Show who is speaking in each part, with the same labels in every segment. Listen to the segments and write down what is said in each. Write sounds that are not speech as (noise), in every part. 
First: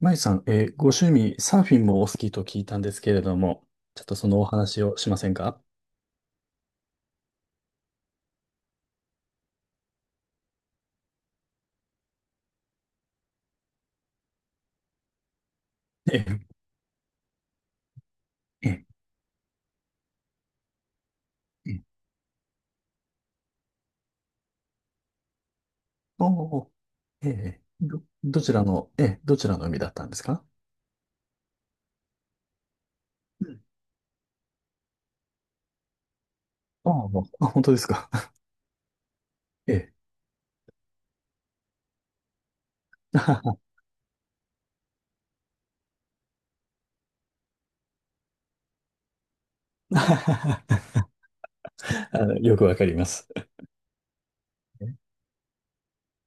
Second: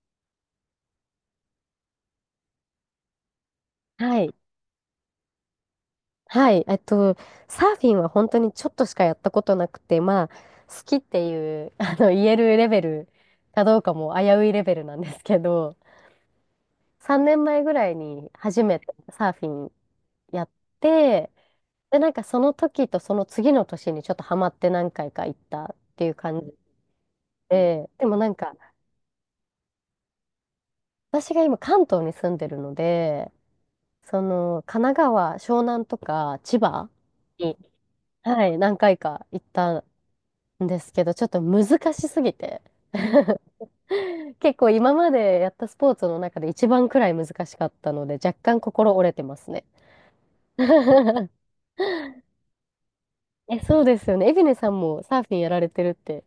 Speaker 1: まゆさん、ご趣味、サーフィンもお好きと聞いたんですけれども、ちょっと
Speaker 2: は
Speaker 1: そ
Speaker 2: い。
Speaker 1: のお話をしませんか？
Speaker 2: はい。サーフィンは本当にちょっとしかやったことなくて、まあ、好きっていう、(laughs) 言えるレベルかどうかも危ういレベルなんですけど、
Speaker 1: え
Speaker 2: 3年前ぐらいに初
Speaker 1: え、
Speaker 2: め
Speaker 1: え
Speaker 2: てサーフィンやって、
Speaker 1: え、え、
Speaker 2: で、なんかその時とその次の年にちょっとハマって何回か行ったっていう
Speaker 1: お
Speaker 2: 感じ
Speaker 1: お、ええ、
Speaker 2: で、
Speaker 1: ど、
Speaker 2: でもなん
Speaker 1: どち
Speaker 2: か
Speaker 1: らの、ええ、どちらの海だったんですか？
Speaker 2: 私が今関東に住んでるので、
Speaker 1: うん。
Speaker 2: その神奈川、湘南とか千葉
Speaker 1: ああ、もうあ、
Speaker 2: に、
Speaker 1: 本当ですか。(laughs)
Speaker 2: はい、何回か行っ
Speaker 1: え
Speaker 2: た
Speaker 1: え。
Speaker 2: んですけど、ちょっと難しすぎて。(laughs)
Speaker 1: (laughs)
Speaker 2: 結構今までやったスポーツの中で一番くらい難しかったので、若干心折れてますね。
Speaker 1: あ
Speaker 2: (laughs)
Speaker 1: よくわかります。
Speaker 2: え、そうですよね。エビネさん
Speaker 1: ええ、
Speaker 2: もサーフィンやられてるって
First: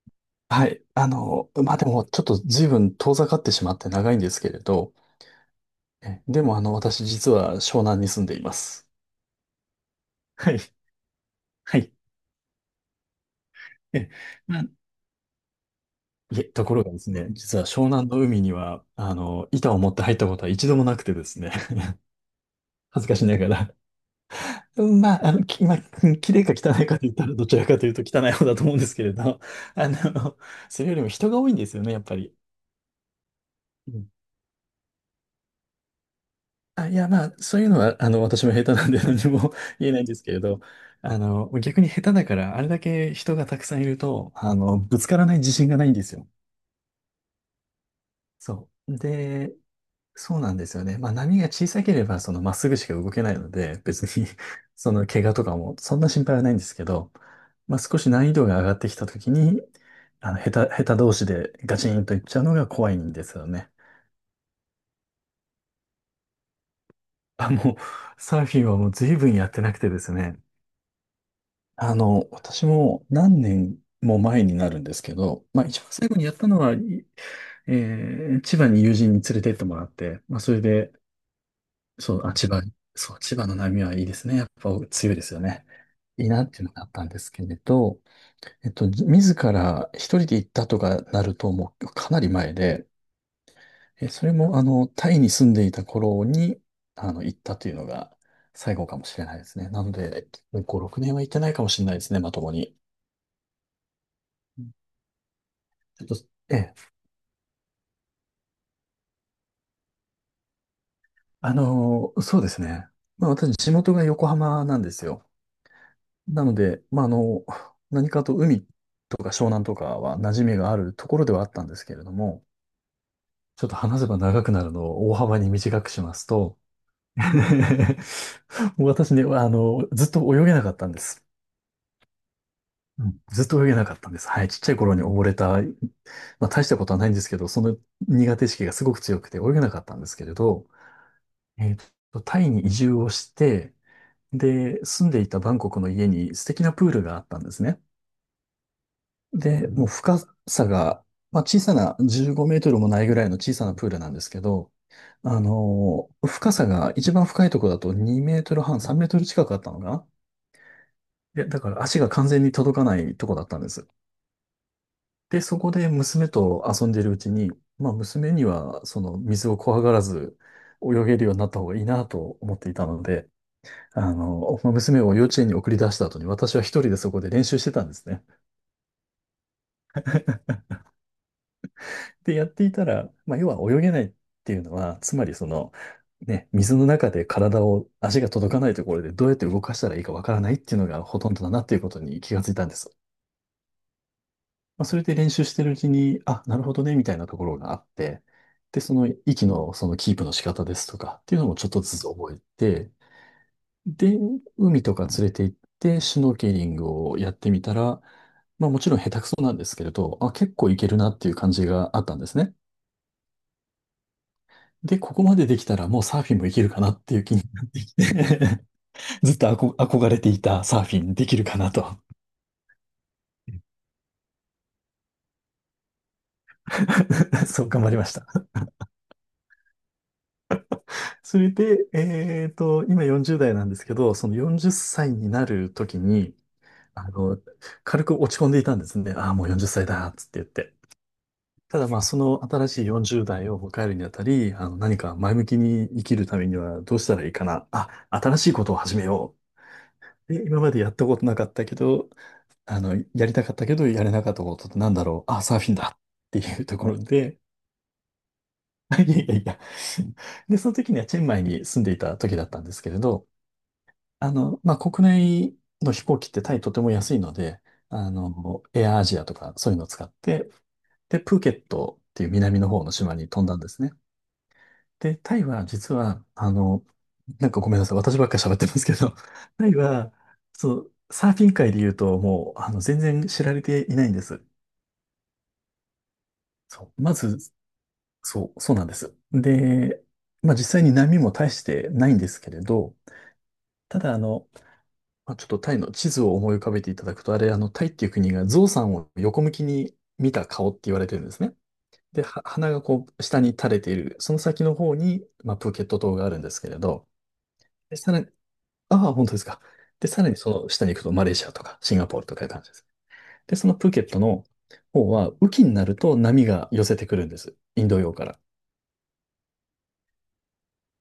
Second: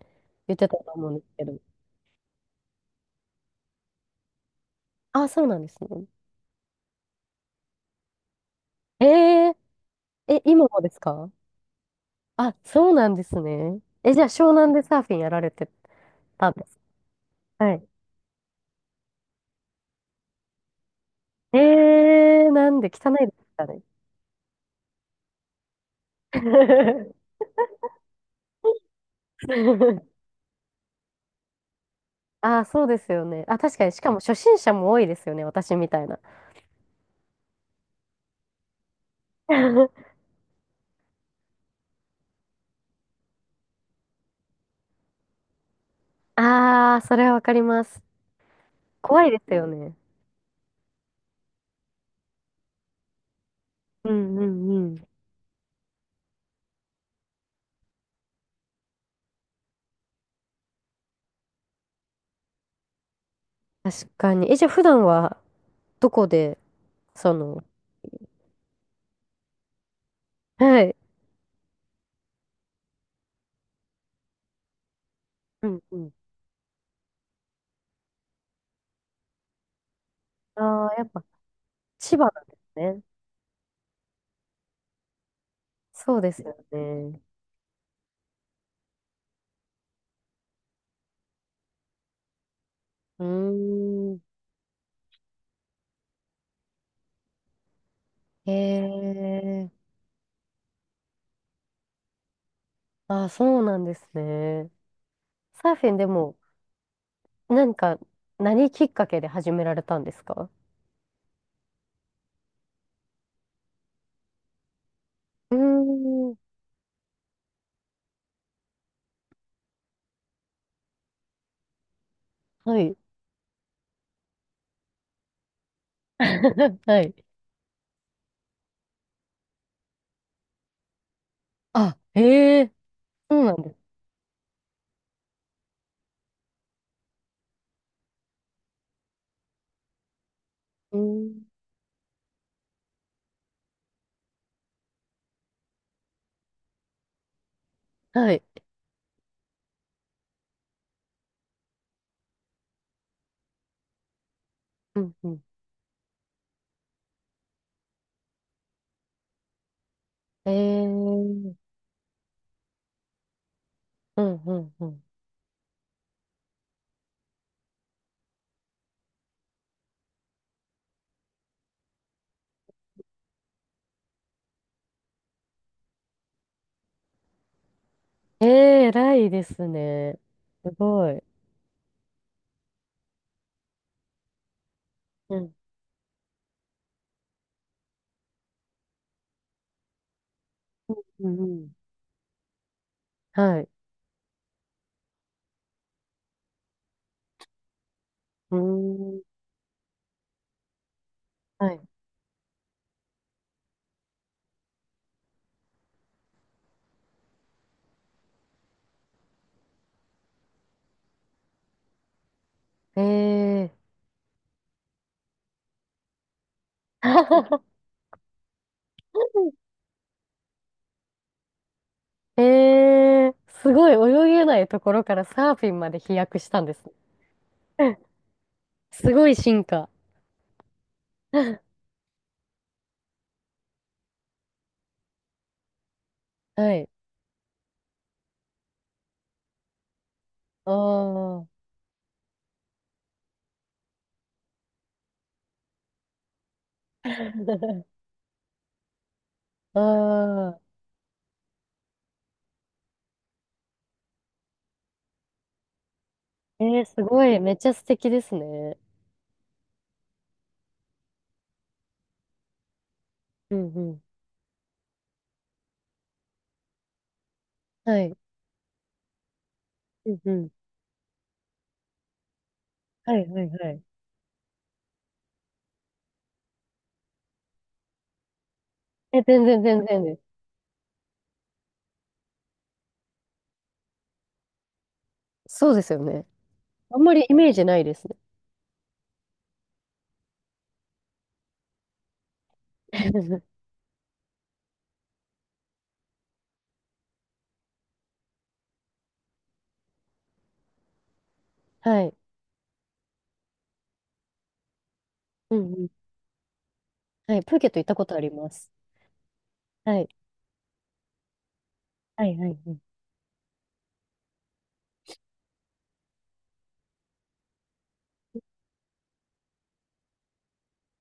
Speaker 2: 言っ
Speaker 1: は
Speaker 2: てたと
Speaker 1: い。
Speaker 2: 思うんですけど。
Speaker 1: まあ、でも、ちょっと随分遠ざかってしまって長いんですけれど、
Speaker 2: あ、そうなんですね。
Speaker 1: ええ、でも、私実は湘南に住んでいます。
Speaker 2: えー、え、
Speaker 1: はい。
Speaker 2: 今もですか？
Speaker 1: はい。
Speaker 2: あ、そうなんですね。
Speaker 1: ええ、
Speaker 2: え、じゃあ湘
Speaker 1: まあ、
Speaker 2: 南でサーフィンやられて
Speaker 1: いえ、
Speaker 2: たん
Speaker 1: と
Speaker 2: で
Speaker 1: こ
Speaker 2: す
Speaker 1: ろがですね、実
Speaker 2: か？
Speaker 1: は
Speaker 2: は
Speaker 1: 湘
Speaker 2: い。
Speaker 1: 南の海には、板を持って入ったことは一度もなくてですね、
Speaker 2: えー、なんで
Speaker 1: (laughs) 恥ず
Speaker 2: 汚
Speaker 1: かし
Speaker 2: いで
Speaker 1: なが
Speaker 2: すか
Speaker 1: ら。
Speaker 2: ね。
Speaker 1: うん、まあ、うん、綺麗か汚いかと言ったら、
Speaker 2: (laughs)
Speaker 1: どちらかというと汚い方だと思うんですけれど、あの、それよりも人が多いんですよね、やっぱり。
Speaker 2: ああ、そうですよね。あ、確か
Speaker 1: う
Speaker 2: に、し
Speaker 1: ん。
Speaker 2: かも初心者も多いですよね、私みたいな。
Speaker 1: あ、いや、まあ、そういうのは、私も下手なんで何も (laughs) 言えないんで
Speaker 2: (laughs)
Speaker 1: すけれど、逆に下手だから、あれだけ人がたくさんいると、ぶつからない自信がないんですよ。
Speaker 2: ああ、それはわかります。
Speaker 1: そう。
Speaker 2: 怖いで
Speaker 1: で、
Speaker 2: すよね。
Speaker 1: そうなんですよね。まあ波が小さければ、そのまっすぐしか動けないので、別
Speaker 2: う
Speaker 1: に
Speaker 2: んうん
Speaker 1: (laughs) そ
Speaker 2: う
Speaker 1: の
Speaker 2: ん。
Speaker 1: 怪我とかもそんな心配はないんですけど、まあ少し難易度が上がってきたときに、下手同士でガチンといっちゃうのが怖いんですよね。
Speaker 2: 確かに。え、じゃあ普段はどこで、そ
Speaker 1: あ、
Speaker 2: の、
Speaker 1: もう、サーフィンはもう随分やってなくてですね。
Speaker 2: はい。
Speaker 1: 私も何年も前になるんですけど、まあ
Speaker 2: う
Speaker 1: 一
Speaker 2: ん
Speaker 1: 番
Speaker 2: う
Speaker 1: 最
Speaker 2: ん。
Speaker 1: 後にやったのは、いえー千葉に友人に連れてってもらって、まあそれ
Speaker 2: あ
Speaker 1: で、
Speaker 2: あ、やっぱ
Speaker 1: そ
Speaker 2: 千
Speaker 1: う、
Speaker 2: 葉
Speaker 1: あ、
Speaker 2: なん
Speaker 1: 千
Speaker 2: で
Speaker 1: 葉、
Speaker 2: すね。
Speaker 1: そう、千葉の波はいいですね。やっぱ強いですよね。
Speaker 2: そう
Speaker 1: いい
Speaker 2: で
Speaker 1: な
Speaker 2: す
Speaker 1: っ
Speaker 2: よ
Speaker 1: ていうのがあったんで
Speaker 2: ね。
Speaker 1: すけれど、自ら一人で行ったとかなると、もうかなり前で、
Speaker 2: う
Speaker 1: え、
Speaker 2: ーん。
Speaker 1: それも、タイに住んでいた頃に、行ったというのが
Speaker 2: へ
Speaker 1: 最後かもしれないですね。
Speaker 2: え。
Speaker 1: なので、5、6年は行ってないかもしれないですね、まともに。
Speaker 2: ああ、そうなんです
Speaker 1: うん、
Speaker 2: ね。サーフィン
Speaker 1: ちょ
Speaker 2: で
Speaker 1: っと、
Speaker 2: も、
Speaker 1: ええ、
Speaker 2: なんか、何きっかけで始められたんですか？
Speaker 1: そうですね。まあ、私、地元が横浜なんですよ。
Speaker 2: うー
Speaker 1: な
Speaker 2: ん。
Speaker 1: ので、まあ、何かと海とか湘南とかは馴染みがあるところではあったんですけれども、
Speaker 2: はい。
Speaker 1: ちょっと話せば長くなるのを大幅に短くしますと、
Speaker 2: (laughs) はい。
Speaker 1: (laughs) もう私ね、ずっと泳げなかったんです。
Speaker 2: あ、へえ、
Speaker 1: うん、
Speaker 2: そ
Speaker 1: ず
Speaker 2: う
Speaker 1: っ
Speaker 2: なん
Speaker 1: と泳
Speaker 2: で
Speaker 1: げ
Speaker 2: す。
Speaker 1: なかったんです。はい。ちっちゃい頃に溺れた、まあ大したことはないんですけど、その苦手意識がすごく強くて泳げなかったんですけれど、
Speaker 2: うん。
Speaker 1: タイに移住をして、で、住んでいたバンコクの家に素敵なプールがあったんですね。
Speaker 2: はい。
Speaker 1: で、もう深さが、まあ、小さな15メートルもないぐらいの小さなプールなんですけど、
Speaker 2: うんうん。
Speaker 1: 深さが一番深いところだと2メートル半、3メートル近くあったのかな。
Speaker 2: ええ、
Speaker 1: で、
Speaker 2: う
Speaker 1: だから足が完全に届かないとこだったんです。
Speaker 2: んうんうん。
Speaker 1: で、そこで娘と遊んでるうちに、まあ娘にはその水を怖がらず泳げるようになった方がいいなと思っていたので、まあ娘を幼稚園に送り出した後に私は一人でそこで練習してたんですね。
Speaker 2: ええ、偉いですね。すごい。
Speaker 1: で、やっていたら、まあ、要は泳げないっていうのは、つまり
Speaker 2: う
Speaker 1: そ
Speaker 2: ん。
Speaker 1: の、ね、水の中で体を、足が届かないところでどうやって動かしたらいいかわからないっていうのがほ
Speaker 2: う
Speaker 1: とん
Speaker 2: ん
Speaker 1: ど
Speaker 2: う
Speaker 1: だなっ
Speaker 2: ん。
Speaker 1: ていうことに気がついたんです。
Speaker 2: はい。
Speaker 1: まあ、それで練習してるうちに、あ、なるほどね、みたいなところがあって、
Speaker 2: う
Speaker 1: で、その
Speaker 2: ーん。
Speaker 1: 息のそのキープの仕方ですとかっていうのもちょっ
Speaker 2: はい。
Speaker 1: とずつ覚えて、で、海とか連れて行って、シュノーケリングをやってみたら、まあもちろん下手くそなんですけれど、あ、結構いけるなっていう感じがあったんですね。
Speaker 2: ええ。
Speaker 1: で、ここまでできたらもうサーフィンもいけるかなっていう気になっ
Speaker 2: (laughs)
Speaker 1: てきて (laughs) ずっと憧れていたサーフィンできるかなと
Speaker 2: ええ、すごい泳げないところからサーフィンまで飛躍したんです
Speaker 1: (laughs) そう頑張り
Speaker 2: ね。
Speaker 1: ました。
Speaker 2: (laughs) すごい進化。
Speaker 1: それ
Speaker 2: (laughs)
Speaker 1: で、今40代なんですけど、その40歳になる時に、
Speaker 2: はい。
Speaker 1: あの、軽く落ち込んでいたんですね。ああ、もう40歳だ、つって言っ
Speaker 2: あ
Speaker 1: て。
Speaker 2: あ。
Speaker 1: ただまあ、その新しい40代を迎えるにあたり、何か前向きに生きるためにはどうしたらいいかな。
Speaker 2: (laughs)
Speaker 1: あ、新しいことを始めよ
Speaker 2: あ
Speaker 1: う。で、
Speaker 2: あ。
Speaker 1: 今までやったことなかったけど、やりたかったけど、やれなかったことってなんだろう。あ、サーフィンだってい
Speaker 2: え
Speaker 1: うと
Speaker 2: え、
Speaker 1: ころ
Speaker 2: すご
Speaker 1: で、
Speaker 2: い。めっちゃ素敵ですね。
Speaker 1: (laughs) いやいやいや。で、その時にはチェンマイに住んでいた時だったんですけれど、
Speaker 2: うんうん。
Speaker 1: まあ、国内の飛行機ってタイとても安いので、
Speaker 2: はい。
Speaker 1: エアアジアとかそういうのを使っ
Speaker 2: うんう
Speaker 1: て、
Speaker 2: ん。
Speaker 1: で、プーケットっていう南の方の島
Speaker 2: は
Speaker 1: に
Speaker 2: い
Speaker 1: 飛
Speaker 2: は
Speaker 1: ん
Speaker 2: い
Speaker 1: だんで
Speaker 2: は
Speaker 1: す
Speaker 2: い。
Speaker 1: ね。で、タイは実は、なんかごめんなさい、私ばっかり喋ってますけど、
Speaker 2: え、全
Speaker 1: (laughs)
Speaker 2: 然
Speaker 1: タイ
Speaker 2: 全然
Speaker 1: は、
Speaker 2: です。
Speaker 1: そう、サーフィン界で言うともう、全然知られていないんです。
Speaker 2: そうですよね。
Speaker 1: そ
Speaker 2: あ
Speaker 1: う、
Speaker 2: んま
Speaker 1: ま
Speaker 2: りイ
Speaker 1: ず、
Speaker 2: メージないですね。
Speaker 1: そう、そうなんです。で、まあ実際に波も大してないんですけれど、
Speaker 2: (laughs)
Speaker 1: ただまあ、ちょっとタイの地図を思い浮かべていただくと、あれ、タイっていう国が象さんを横向きに見た顔って言われてるんですね。
Speaker 2: はい。
Speaker 1: で、は鼻がこう、下に垂れている、その先の方に、ま
Speaker 2: う
Speaker 1: あ、プー
Speaker 2: んう
Speaker 1: ケッ
Speaker 2: ん。
Speaker 1: ト島があるんですけれど、
Speaker 2: はい。プーケット行った
Speaker 1: で、
Speaker 2: こ
Speaker 1: さ
Speaker 2: と
Speaker 1: ら
Speaker 2: あ
Speaker 1: に、
Speaker 2: ります。
Speaker 1: ああ、本当ですか。
Speaker 2: は
Speaker 1: で、
Speaker 2: い。
Speaker 1: さらにその下に行くと、マレーシアとかシンガポー
Speaker 2: は
Speaker 1: ルと
Speaker 2: い
Speaker 1: か
Speaker 2: は
Speaker 1: い
Speaker 2: い
Speaker 1: う感じ
Speaker 2: は
Speaker 1: で
Speaker 2: い。
Speaker 1: す。で、そのプーケットの方は、雨季になると波が寄せてくるんです。インド洋から。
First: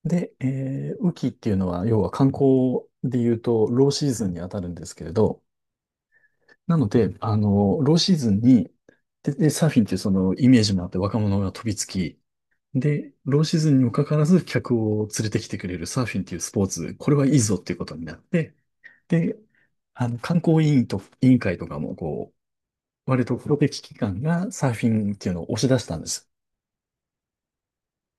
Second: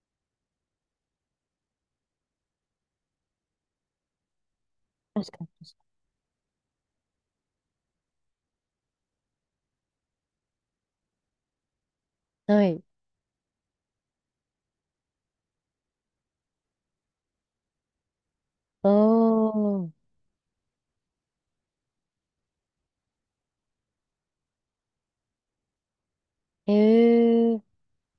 Speaker 1: で、雨季っていうのは、要は観光で言うと、ローシーズンに当たるんですけれ
Speaker 2: 確か
Speaker 1: ど、
Speaker 2: に確
Speaker 1: なので、ローシーズンに、でサーフィンっていうそのイメージもあって若者が飛びつき、
Speaker 2: かに。はい。
Speaker 1: で、ローシーズンにもかかわらず客を連れてきてくれるサーフィンっていうスポーツ、これはいいぞっていうことになって、
Speaker 2: あ
Speaker 1: で、
Speaker 2: あ。
Speaker 1: 観光委員と、委員会とかも、こう、割とプロテキ機関がサーフィンっていうのを押し出したんです。
Speaker 2: へえ。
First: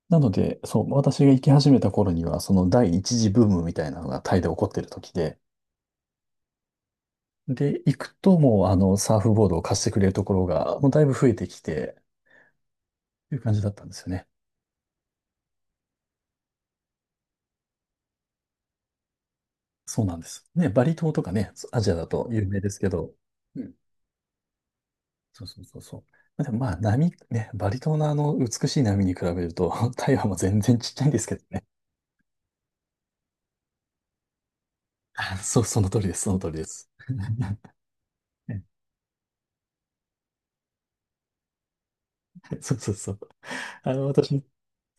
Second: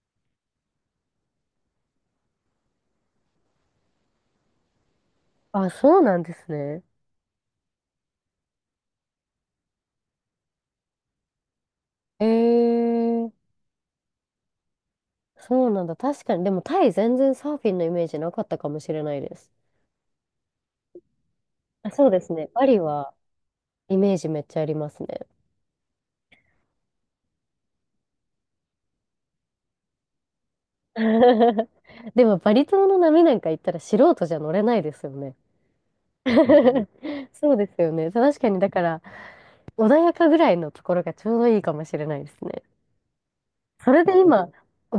Speaker 1: なので、そう、私が行き始めた頃には、その第一次ブームみたいなのがタイで起こってる時で、
Speaker 2: あ、そうなんですね。
Speaker 1: で、行くともうサーフボードを貸してくれるところが、もうだいぶ増えてきて、
Speaker 2: へ
Speaker 1: という
Speaker 2: え。
Speaker 1: 感じだったんですよね。
Speaker 2: そうなんだ。確かに。でもタイ全然サーフィンのイメージなかったかもしれないです。
Speaker 1: そうなんです。ね、バリ島とかね、ア
Speaker 2: あ、
Speaker 1: ジアだ
Speaker 2: そうで
Speaker 1: と
Speaker 2: す
Speaker 1: 有
Speaker 2: ね。
Speaker 1: 名
Speaker 2: バ
Speaker 1: です
Speaker 2: リ
Speaker 1: けど、
Speaker 2: は
Speaker 1: うん。
Speaker 2: イメージめっちゃありますね。
Speaker 1: そうそうそうそう。でもまあ、波、ね、バリ島の美しい波に比べると、(laughs) 台湾も全然ちっちゃいんですけどね。
Speaker 2: (laughs) でもバリ島の波なんか行ったら素人じゃ乗れないですよね。
Speaker 1: あ、そう、その通りです、その通りです。
Speaker 2: (laughs) そうですよね。確かに、
Speaker 1: ね、
Speaker 2: だから、穏やかぐらいのところがちょうどいいかもしれないですね。
Speaker 1: そうそうそう。
Speaker 2: それで
Speaker 1: 私、
Speaker 2: 今、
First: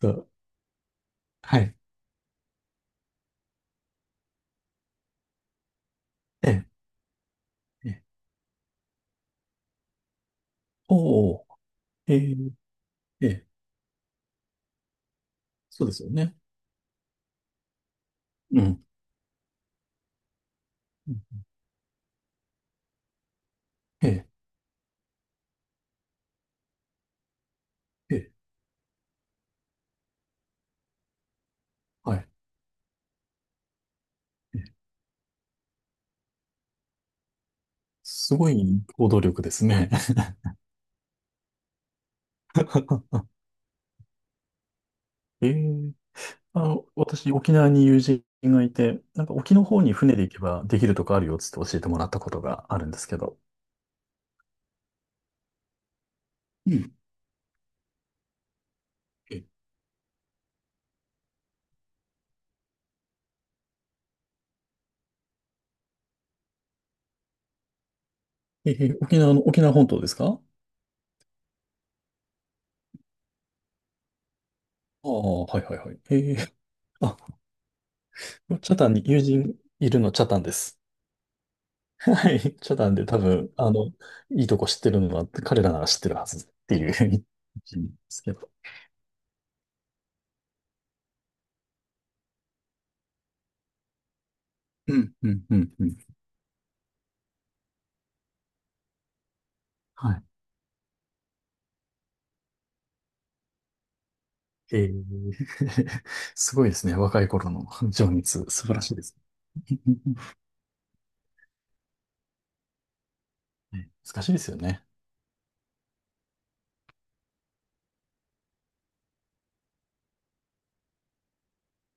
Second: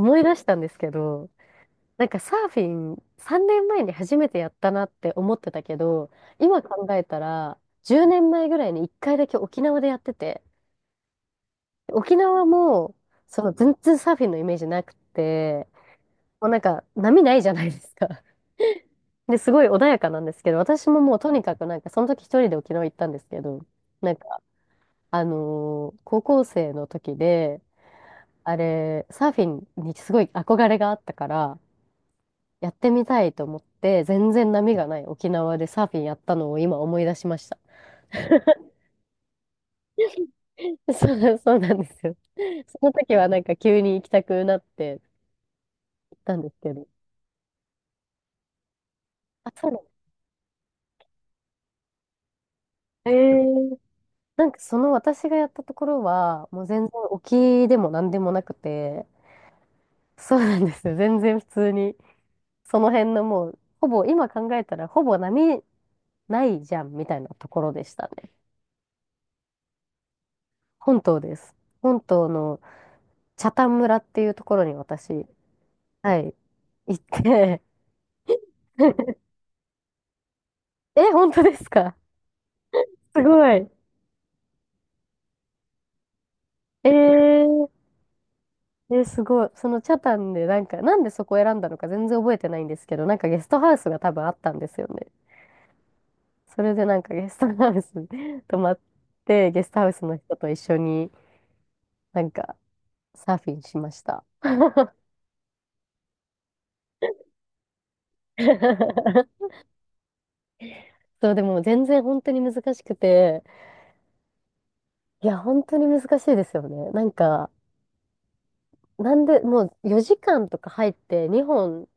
Speaker 1: そ
Speaker 2: い
Speaker 1: う、
Speaker 2: 出したんですけど、
Speaker 1: はい。
Speaker 2: なんかサーフィン3年前に初めてやったなって思ってたけど、
Speaker 1: え
Speaker 2: 今
Speaker 1: え、
Speaker 2: 考えたら、
Speaker 1: ええ、
Speaker 2: 10年前ぐらいに1回だけ沖縄でやってて、
Speaker 1: おお、
Speaker 2: 沖
Speaker 1: ええ、
Speaker 2: 縄も、
Speaker 1: え
Speaker 2: そ
Speaker 1: え、
Speaker 2: の全然サーフィンのイメージなくて、
Speaker 1: そうですよね。
Speaker 2: もうなんか波ないじゃないですか。
Speaker 1: うん。
Speaker 2: で、すごい穏やかなんですけど、私も
Speaker 1: う
Speaker 2: もうと
Speaker 1: ん、
Speaker 2: にかくなんか、その時一人で沖縄行ったんですけど、
Speaker 1: え
Speaker 2: なん
Speaker 1: え、
Speaker 2: かあのー高校生の時で、
Speaker 1: ええ、
Speaker 2: あれ、サーフィンにすごい憧れがあったから、
Speaker 1: はい。
Speaker 2: やってみたいと思って、全然波がない沖縄でサーフィンやったのを今思い出しました。
Speaker 1: すごい行動力ですね。
Speaker 2: (laughs) そうなんですよ。その時
Speaker 1: (laughs)
Speaker 2: はなんか急に行きたくなって
Speaker 1: えー、
Speaker 2: 行ったんです
Speaker 1: あ
Speaker 2: け
Speaker 1: の、
Speaker 2: ど。
Speaker 1: 私、沖縄に友人がいて、なんか
Speaker 2: あ、
Speaker 1: 沖の
Speaker 2: そうな
Speaker 1: 方
Speaker 2: ん
Speaker 1: に船で行けばできるとこあるよっつって教えてもらったことがあるんです
Speaker 2: だ。え
Speaker 1: けど。
Speaker 2: ーなんかその私がやったところは、もう
Speaker 1: う
Speaker 2: 全然
Speaker 1: ん。
Speaker 2: 沖でも何でもなくて、
Speaker 1: え、
Speaker 2: そうなんですよ。全然普通に、その辺のもう、ほぼ、今考えたらほぼ波ないじゃんみたいなところでしたね。
Speaker 1: えー沖縄の、沖縄本島ですか？
Speaker 2: 本島です。本島の北谷村っていうところに
Speaker 1: ああ
Speaker 2: 私、
Speaker 1: ー、はいはいはい。え
Speaker 2: はい、
Speaker 1: ー、
Speaker 2: 行っ
Speaker 1: あ、
Speaker 2: て
Speaker 1: チャタンに
Speaker 2: (laughs)
Speaker 1: 友人いるの、チャタンです。
Speaker 2: え、本当ですか？
Speaker 1: はい。チャタンで多
Speaker 2: すご
Speaker 1: 分、
Speaker 2: い。
Speaker 1: あの、いいとこ知ってるのは彼らなら知ってるはずってい
Speaker 2: え
Speaker 1: う (laughs)
Speaker 2: ー、
Speaker 1: 意見ですけど。
Speaker 2: え、すごい。その北谷でなんか、なんでそこを選んだのか全然覚えてないんですけど、なんかゲストハウスが多分あったんですよ
Speaker 1: (laughs) う
Speaker 2: ね。
Speaker 1: ん、うん、うん、うん。
Speaker 2: それでなんかゲストハウスに (laughs) 泊まって、ゲストハウス
Speaker 1: は
Speaker 2: の
Speaker 1: い、
Speaker 2: 人と一緒になんかサーフィンしました。
Speaker 1: ええ。 (laughs) すごいですね。若い頃の情熱、素晴らしいです。
Speaker 2: (laughs)
Speaker 1: (laughs)
Speaker 2: そう、でも全然本当に難しくて、
Speaker 1: ね、難しいですよね。
Speaker 2: いや、本当に難しいですよね。なんで、もう4時間とか入って2本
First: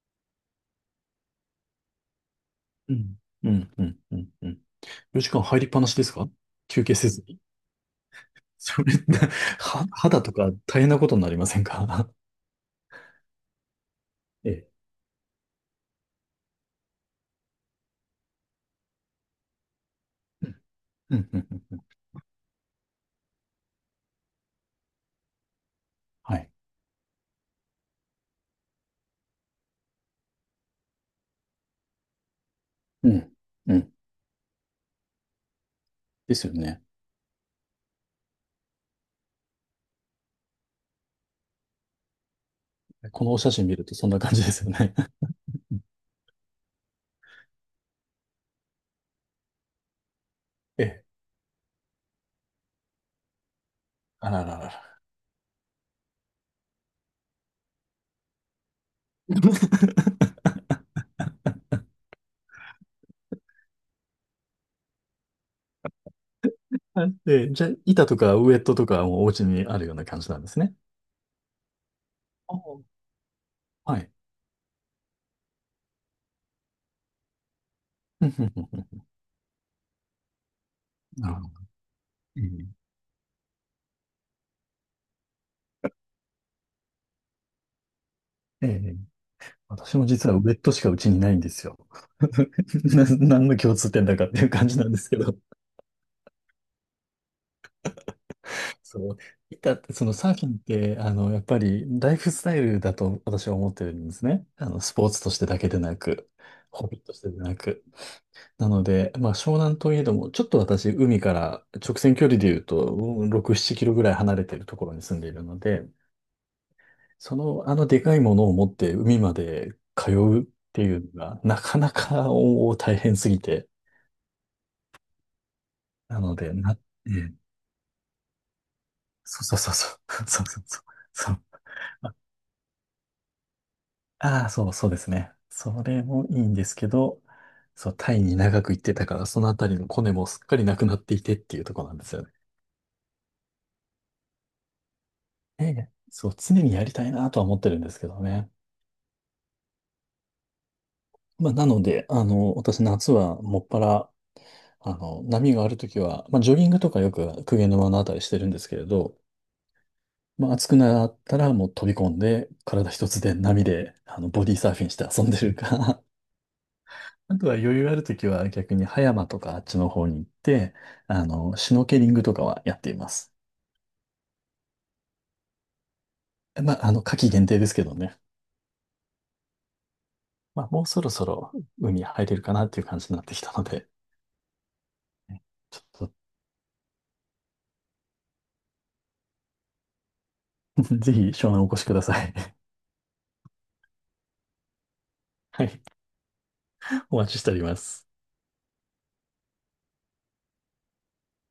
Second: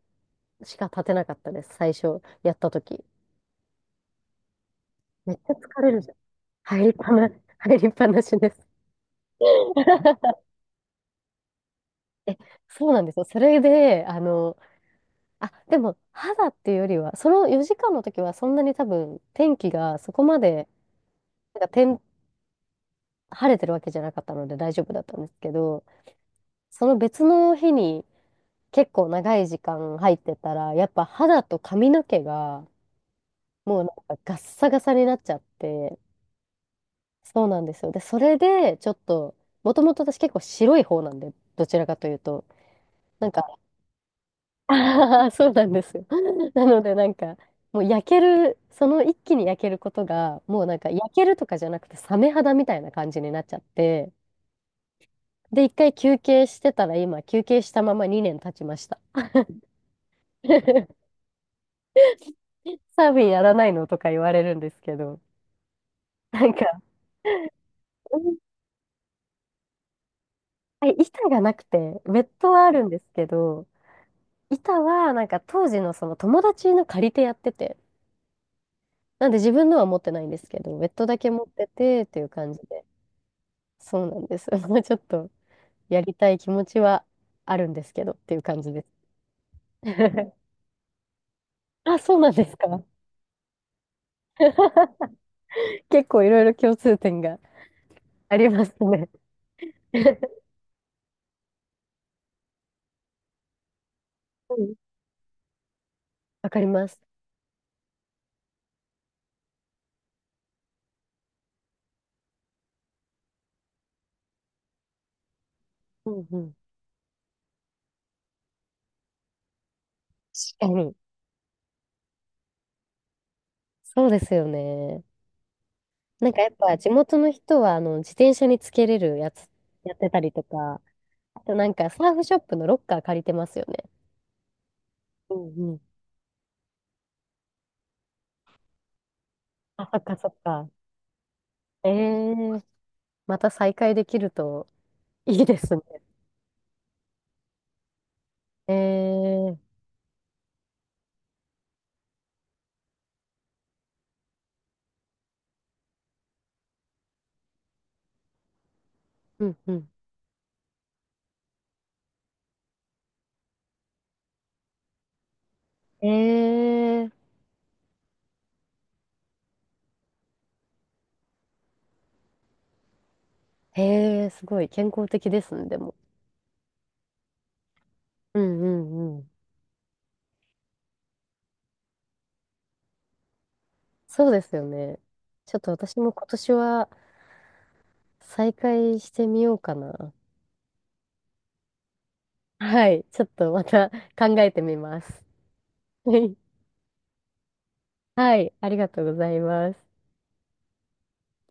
Speaker 2: しか立てなかったです、最初やった
Speaker 1: う
Speaker 2: 時。
Speaker 1: ん。うん、うん、うん、うん。4
Speaker 2: めっ
Speaker 1: 時間
Speaker 2: ちゃ
Speaker 1: 入りっぱ
Speaker 2: 疲
Speaker 1: な
Speaker 2: れ
Speaker 1: し
Speaker 2: る
Speaker 1: で
Speaker 2: じ
Speaker 1: す
Speaker 2: ゃん。
Speaker 1: か？
Speaker 2: 入
Speaker 1: 休
Speaker 2: りっ
Speaker 1: 憩せ
Speaker 2: ぱ
Speaker 1: ず
Speaker 2: な、
Speaker 1: に。
Speaker 2: (laughs) 入りっぱなし
Speaker 1: (laughs)
Speaker 2: です。
Speaker 1: それ、(laughs) は、肌と
Speaker 2: (laughs)
Speaker 1: か大変なことになりませんか？
Speaker 2: え、そうなんですよ。それで、
Speaker 1: (laughs) ええ。
Speaker 2: あ、でも、肌っていうよりは、その4時間の時はそんなに多分、天気がそこま
Speaker 1: うん、
Speaker 2: で、
Speaker 1: うん、
Speaker 2: なんか
Speaker 1: うん。
Speaker 2: 天、晴れてるわけじゃなかったので大丈夫だったんですけど、
Speaker 1: はい。
Speaker 2: その別の日に結構長い時間入ってたら、やっぱ肌と髪の毛が、
Speaker 1: うん、う
Speaker 2: もうな
Speaker 1: ん。
Speaker 2: んかガッサガサになっちゃって、
Speaker 1: ですよね。
Speaker 2: そうなんですよ。で、それで、ちょっと、もともと私結構白い方なんで、どちらかというと、
Speaker 1: こ
Speaker 2: な
Speaker 1: の
Speaker 2: ん
Speaker 1: お
Speaker 2: か、
Speaker 1: 写真見るとそんな感じです
Speaker 2: (laughs)
Speaker 1: よね。
Speaker 2: ああ、そう
Speaker 1: (laughs)
Speaker 2: なん
Speaker 1: うん、
Speaker 2: ですよ。(laughs) なので、もう焼ける、その一気に焼けることが、もうなん
Speaker 1: え
Speaker 2: か
Speaker 1: え。
Speaker 2: 焼けるとかじゃなくて、サメ肌みたいな感じになっちゃって、
Speaker 1: あらららら。
Speaker 2: で、一回休憩してたら、今、休憩したまま2年経ちました。(laughs) サーフィンやらないのとか言われるんですけど、なんか、
Speaker 1: あ、ええ、じゃあ、板
Speaker 2: (laughs)
Speaker 1: と
Speaker 2: う
Speaker 1: か
Speaker 2: ん
Speaker 1: ウエットとかもお家にあるような感じなんですね。
Speaker 2: 板がなくて、ウェット
Speaker 1: ああ、
Speaker 2: はあるんですけど、
Speaker 1: はい。
Speaker 2: 板は、なんか当時のその友達の借りてやってて、
Speaker 1: うん、うん、うん、うん、
Speaker 2: なんで自分のは持ってないんですけど、ベッドだ
Speaker 1: な
Speaker 2: け
Speaker 1: るほ
Speaker 2: 持っ
Speaker 1: ど。
Speaker 2: ててっていう感じで、そうなんです。(laughs) もうちょっとやりたい気持ちはあるんですけどっていう感
Speaker 1: え
Speaker 2: じです。
Speaker 1: え、私も実
Speaker 2: (laughs)
Speaker 1: はウェットしかうちにないんですよ。
Speaker 2: あ、そうなんですか。
Speaker 1: (laughs) な、何の共通点だかっていう感じなんですけど。
Speaker 2: (laughs) 結構いろいろ共通点があります
Speaker 1: (laughs)
Speaker 2: ね。
Speaker 1: そう。板って、そのサーフ
Speaker 2: (laughs)
Speaker 1: ィンって、あの、やっぱりライフスタイルだと私は思ってるんですね。
Speaker 2: う
Speaker 1: あ
Speaker 2: ん、
Speaker 1: の、スポーツとしてだけでなく、
Speaker 2: わかりま
Speaker 1: ホビー
Speaker 2: す。
Speaker 1: としてでなく。なので、まあ、湘南といえども、ちょっと私、海から直線距離で言うと、6、7キロぐらい離れてるところに住んでいるので、
Speaker 2: うんうん。
Speaker 1: その、あのでかいものを持って海まで通うっ
Speaker 2: 確か
Speaker 1: て
Speaker 2: に。
Speaker 1: いうのが、なかなか大変すぎて。
Speaker 2: そうですよね。
Speaker 1: な
Speaker 2: なん
Speaker 1: の
Speaker 2: かやっ
Speaker 1: で、
Speaker 2: ぱ
Speaker 1: な、
Speaker 2: 地
Speaker 1: え
Speaker 2: 元の
Speaker 1: え、
Speaker 2: 人はあの自転車につけれるや
Speaker 1: そう
Speaker 2: つ
Speaker 1: そうそうそ
Speaker 2: やってた
Speaker 1: う、(laughs)
Speaker 2: り
Speaker 1: そ
Speaker 2: と
Speaker 1: うそうそ
Speaker 2: か、
Speaker 1: う、そ
Speaker 2: あ
Speaker 1: う。
Speaker 2: となんかサーフショップのロッカー借りてますよね。
Speaker 1: ああ、そう、そうですね。
Speaker 2: うんうん。
Speaker 1: それもいいんですけど、そう、タイに長く行ってたから、そのあたりの
Speaker 2: あ、そ
Speaker 1: コ
Speaker 2: っ
Speaker 1: ネ
Speaker 2: か
Speaker 1: も
Speaker 2: そっ
Speaker 1: すっかり
Speaker 2: か。
Speaker 1: なくなっていてっていうところ
Speaker 2: え
Speaker 1: なんですよね。
Speaker 2: えまた再会できるといいで
Speaker 1: え
Speaker 2: すね。
Speaker 1: え、そう、常にやりたいなとは思ってるんですけどね。
Speaker 2: ええ
Speaker 1: まあ、なので、あの、私夏はもっぱら、あの、波があるときは、まあ、ジョギングとかよく公家沼のあたりしてるんですけれど、
Speaker 2: うんうん。
Speaker 1: まあ、暑くなったらもう飛び込んで、体一つで波で、あの、ボディーサーフィンして遊んでるか、
Speaker 2: え
Speaker 1: (laughs)
Speaker 2: え
Speaker 1: あとは余裕あるときは逆に葉山とかあっちの方に行って、あの、シュノーケリングとかはやっています。
Speaker 2: ええすごい健康的ですね、でも。
Speaker 1: まあ、あの、夏季限定ですけどね。
Speaker 2: うんうんうん。
Speaker 1: まあ、もうそろそろ海入れるかなっていう感じになってきたので、
Speaker 2: そうですよね。ちょっと
Speaker 1: ち
Speaker 2: 私
Speaker 1: ょ
Speaker 2: も
Speaker 1: っ
Speaker 2: 今年は再会してみようかな。
Speaker 1: と (laughs) ぜひ湘南お越しください。
Speaker 2: はい、ちょっとまた考えてみます。
Speaker 1: (laughs) はい。
Speaker 2: はい、
Speaker 1: お待ちしております。
Speaker 2: はいありがとうございます。